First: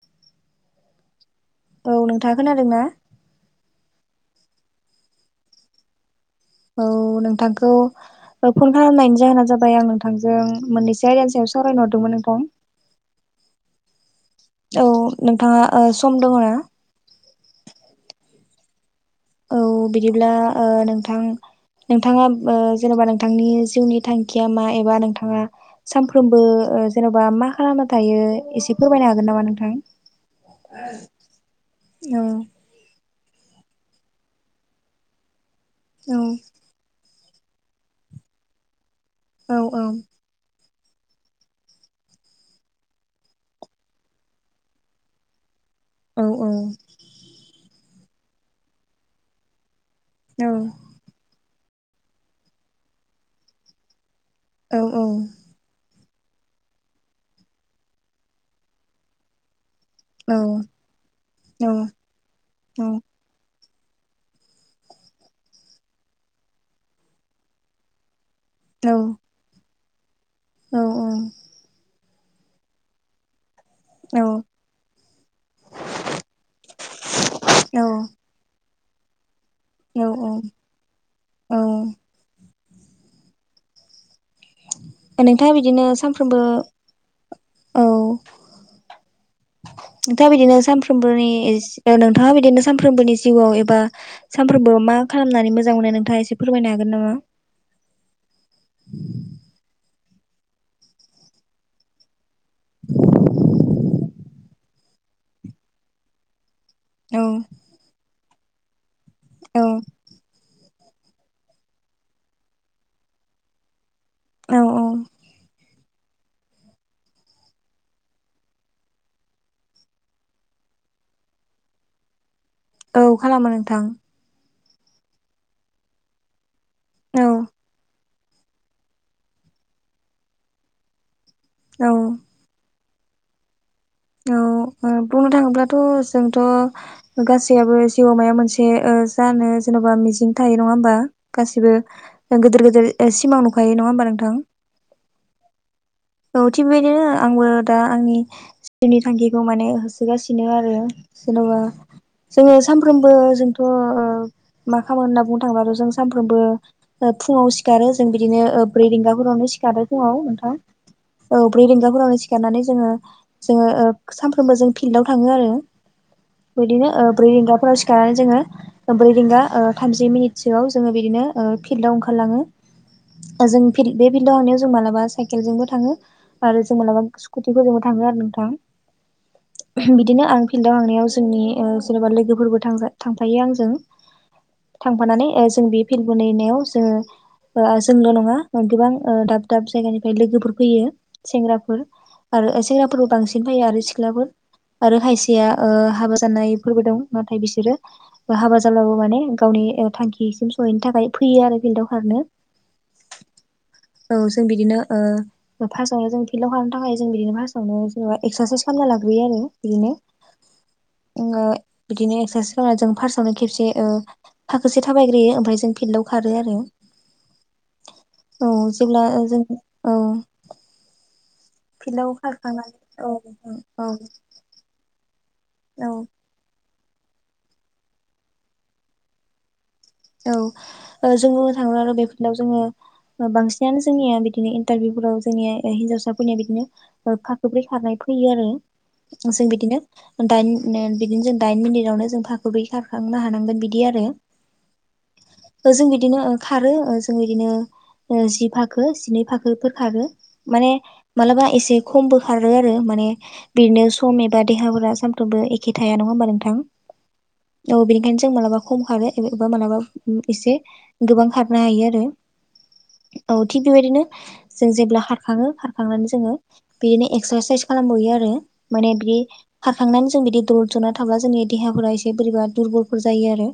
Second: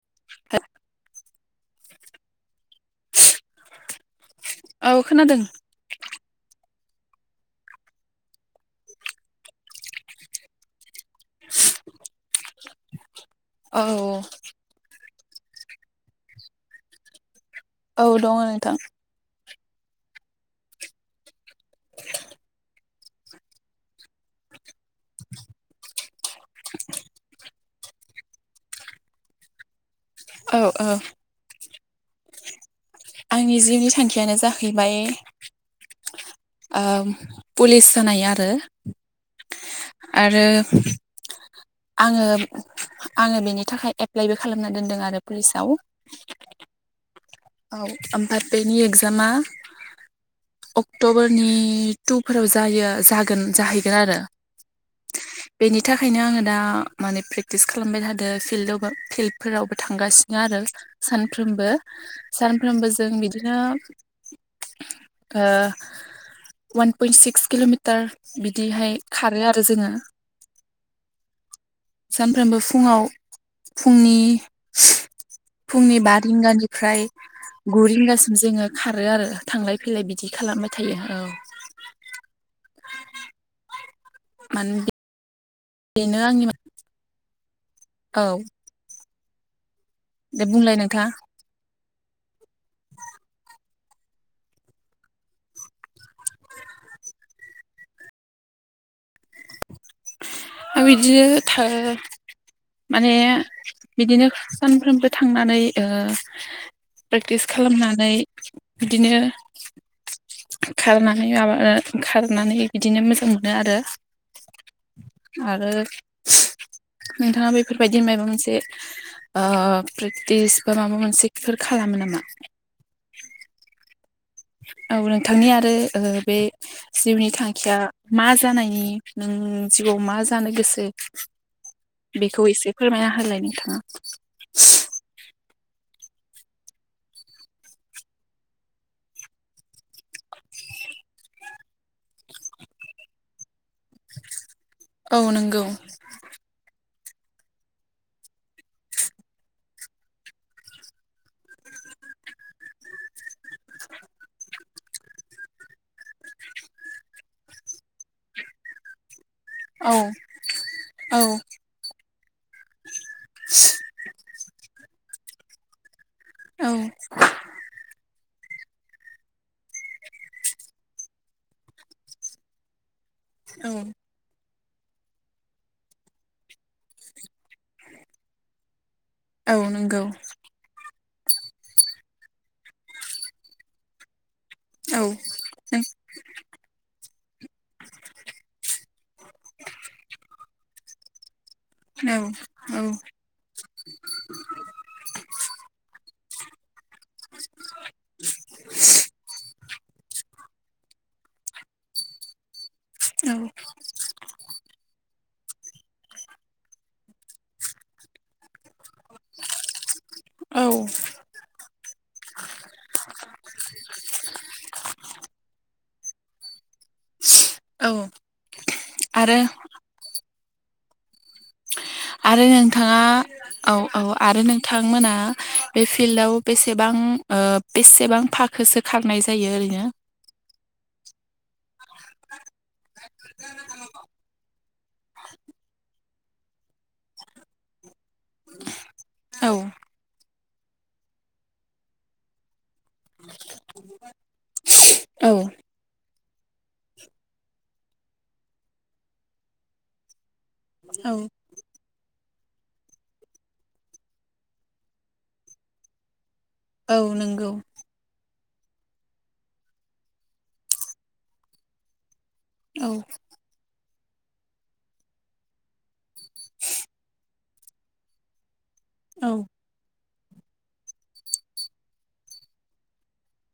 [unintelligible] औ नोंथा खोनादों ना? औ खोनादों। औ नोंथांखौ फन खालामनायनि जाहोना जाबाय आं नोंथांजों मोननैसो अयदानि सायाव। सावरायनो हरदोंमोन नोंथां। औ। औ नोंथाङा ओ सम दङ' ना? औ दङ नोंथां। औ बिदिब्ला ओ नोंथां। नोंथाङा ओ जेनेबा नोंथांनि जिउनि थांखिया मा? एबा नोंथाङा सानफ्रोमबो ओ जेनबा मा खालामना थायो एसे फोरमायनो हागोन नामा नोंथां? औ-औ। औ। आंनि जिउनि थांखियानो जाहैबाय औ ओ। पुलिस जानाय आरो। औ-औ। [unintelligible] आङो-आङो बेनि थाखाय एप्लाइबो खालामना दोनदों आरो पुलिसआव। औ-औ। औ ओमफ्राय बेनि एकजामा अक्ट'बरनि। नि टुफोराव जायो जागोन जाहैगोन आरो। औ-औ। बेनि थाखायनो आङो दा माने प्रेकटिस खालामबाय थादों फिल्डआवबो फिल्डफोरावबो थांगासिनो आरो औ सानफ्रोमबो, सानफ्रोमबो जों बिदिनो ओ वान पुइन्ट सिक्स किल'मिटार औ बिदिहाय खारो आरो जोङो औ औ सानफ्रोमबो फुङाव फुंनि फुंनि बा रिंगानिफ्राय गु रिंगासिम जोङो खारो आरो थांलाय फैलाय औ बिदि खालामबाय थायो औ [unintelligible] ओमफ्राय बिदिनो बेनो सानफ्रोमबो आंनि औ दा दे बिदिनो बुंलाय नोंथाङा सानफ्रोमबोनि इस नोंथाङा बिदिनो सानफ्रोमबोनि जिउआव एबा सानफ्रोमबो मा खालामनानै मोजां मोननाय नोंथाङा एसे फोरमायनो हागोन? ना [unintelligible] बिदिनो था माने बिदिनो सानफ्रोमबो थांनानै ओ औ प्रेकटिस खालामनानै बिदिनो औ खारनानै माबा ओ खारनानै बिदिनो मोजां मोनो आरो औ औ आरो नोंथाङा बेफोरबायदि मायबा मोनसे ओ प्रेक्टिस बा माबा मोनसेफोर खालामो मो नामा? औ खालामो नोंथां औ नोंथांनि आरो ओ बे औ जिउनि थांखिया मा जानायनि नों जिउआव मा जानो गोसो औ बेखौ एसे फोरमायना होलाय नोंथाङा। औ ओ बुंनो थाङोब्ला थ' जोंथ' गासैयाबो जिउआव माया मोनसे ओ जानो जेन'बा मिजिं थायो नङा नङा होमबा गासिबो गोदोर गोदोर ओ सिमां नुखायो नङा होमबा नोंथां? औ नंगौ औ थिग बेदिनो आंबो दा आंनि नि थांखिखौ माने होसोगासिनो आरो जेन'बा जोङो सानफ्रोमबो जों थ' मा खामगोन होनना बुंनो थाङोबाथ' जों सानफ्रोमबो ओ फुङाव सिखारो जों बिदिनो ओ ब्रै रिंगाफोरावनो सिखारो औ फुङाव नोंथां। औ ब्रै रिंगाफोरावनो सिखारनानै जोङो जोङो ओ सानफ्रोमबो जों फिल्डाव थाङो आरो औ बिदिनो ओ ब्रै रिंगाफोराव सिखारनानै जोङो ब्रै रिंगा ओ थामजि मिनिटसोआव जोङो बिदिनो ओ फिल्डआव ओंखारलाङो। जों औ बे फिल्डाव हांनायाव जों मालाबा साइकेलजोंबो थाङो आरो जों मालाबा स्कुटिफोरजोंबो थाङो आरो औ नोंथां नंगौ बिदिनो आं फिल्डाव थांनायाव जोंनि ओ जेनेबा लोगोफोरबो थांजा थांफायो आंजों। औ थांफानानै ओ जों बे फिल्ड बनायनायाव जोङो ओ जोंल' नङा गोबां ओ दाब दाब जायगानिफाय लोगोफोर फैयो सेंग्रा औ [unintelligible] आरो सेंग्राफोरबो बांसिन फैयो आरो सिख्लाफोर आरो खायसेया ओ हाबा जानायफोरबो दं नाथाय बिसोरो हाबा जाब्लाबो माने गावनि थांखिसिम सहैनो थाखाय फैयो आरो फिल्डाव खारनो उम औ जों बिदिनो ओ फार्स्टआवहाय जों फिल्ड आव हाबनो थाखाय जों बिदिनो फार्स्टआवनो जेनेबा एक्सारसाइस खामना लाग्रोयो आरो बिदिनो औ ओ बिदिनो एक्सारसाइस खालामनानै जों फार्टआवावनो खेबसे ओ थाखोसे थाबायग्रोयो ओमफाय जों फिल्डाव खारो आरो [unintelligible] औ औ जेब्ला ओ जों औ फिल्डआव आरो नोंथाङा खारखांनानै औ औ औ आरो नोंथांमोना बे औ फिल्डआव बेसे सेबां ओ बेसेबां फाखोसो खारनाय जायो ओरैनो औ ओ जों बुंनो थाङो आरो बे [inaudible] जोङो बांसिनानो जोंनिया बि बिदिनो इन्टारभिउफोराव जोंनिया ओ हिन्जावसाफोरनिया बिदिनो फाखोब्रै खारनाय फैयो आरो जों औ बिदिनो दाइन बिदिनो जों दाइन मिनिटावनो जों फाखोब्रै खारखाङो नो हानांगोन बिदि आरो औ ओ जों बि दिनो ओ खारो ओ जों बिदिनो जि फाखो जिनै फाखोफोर खारो माने औ मालाबा एसे खम बो खारो आरो माने बिदिनो सम एबा देहाफोरा सामफ्रामबो एखे थाया नङा होमबा नों थां औ नंगौ औ बेनिखायनो जों मालाबा खम खारो एबा मालाबा उम एसे गोबां खारनो हायो आरो औ औ थिग बेबायदिनो जों जेब्ला खखरखाङो खारखांनानै जोङो बिदिनो एक्सारसाइस खालामबोयो आरो माने बि औ खारखांनान जों बिदि दलद जना थाब्ला जोंनि देहाफोरा एसे बोरैबा दुरबलफोर जायो आरो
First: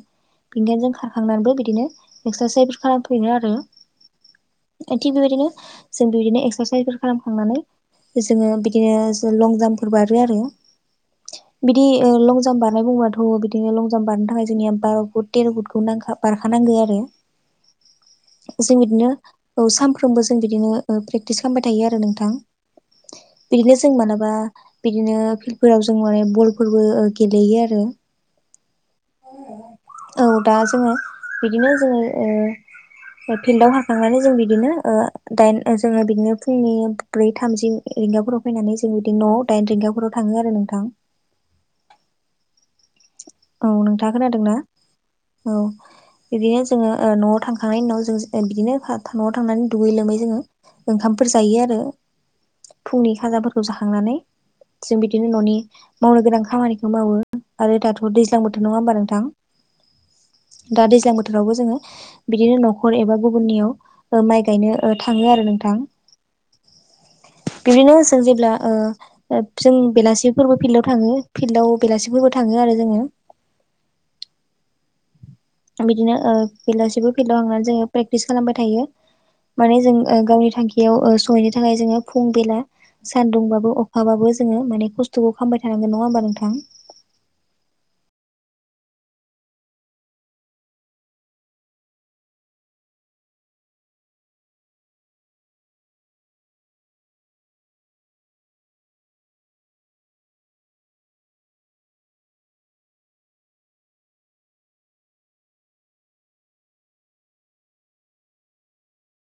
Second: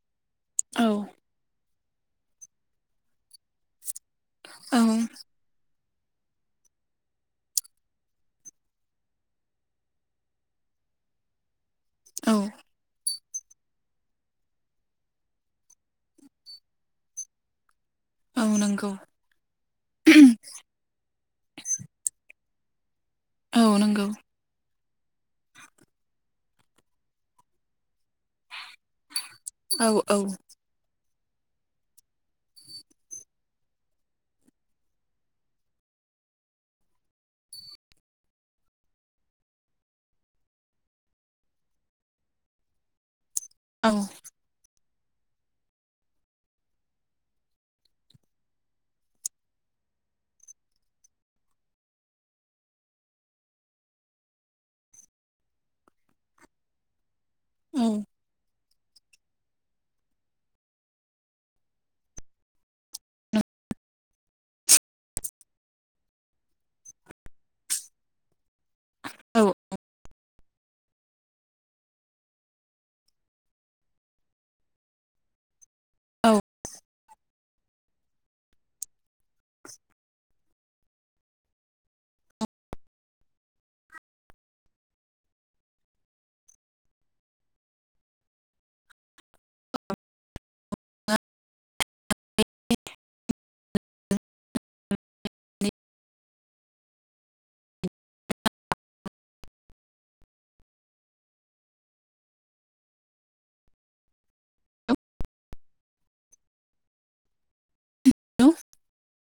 औ बेनिखायनो जों खारखांनानैबो बिदिनो एक्सारसाइस खालाम [inaudible] यो आरो औ ओ थिख बेबायदिनो जों बे बिदिनो एक्सारसाइसफोर खालामखांनानै जोङो बिदिनो लं जाम्पफोर बारो आरो बिदि ओ औ लं जाम्प बारनाय बुंबाथ' बिदिनो लं जाम्प बारनो थाखाय जोंनिया बार' फुट थेर' फुट खो नांखा बारखानांगौ आरो औ जों नंगौ बिदिनो ओ सानफ्रोमबो जों बिदिनो ओ प्रेक्टिस खामबाय थायो आरो नोंथां औ बिदिनोजों नंगौ मालाबा बिदिनो फिल्डफोराव जों माने बलफोरबो ओ गेलेयो आरो औ औ दा जोङो बिदिनो जोङो ओ ओ फिल्डआव हाखांनानै जों बिदिनो ओ‌ दाइन जोङो बिदिनो फुंनि ब्रै थामजि रिंगाफोराव फैनानै जों बिदिनो न'आवय दाइन रिंगाफोराव थाङो आरो नोंथां औ नोंथाङा खोनादोंना औ बिदिनो जोङो ओ न'आव थांखांनायनि उनाव जों ओ बिदिनो [unintelligible] न'आव थांनानै दुगै लोंबाय जोङो ओंखामफोर जायो आरो फुंनि खाजाफोरखौ जाखांनानै जों बिदिनो न'नि मावनो गोनां खामानिखौ मावो आरो दाथ' दैज्लां बोथोर नङा होमबा नोंथां दा दैज्लां बोथोरावबो जोङो बिदिनो नखर एबा गुबुननियाव ओ माइ गायनो ओ थाङो आरो नों थां बिदिनो जों जेब्ला ओ ओ औ जों बेलासिफोरबो फिल्डाव थाङो फिल्डआव बेलासिफोरबो थाङो आरो जोङो बिदिनो ओ औ बेलासेबो फिल्डआव हांनानै जोङो प्रेक्टिस खालामबाय थायो माने जों ओ गावनि थांखियाव ओ सहैनो थाखाय जोङो फुं बेला सान्दुंबाबो अखाबाबो जोङो माने खस्थ'खौ खामाबाय थानांगोन नङा होमबा नोंथां [inaudible] [inaudible] [inaudible] [unintelligible]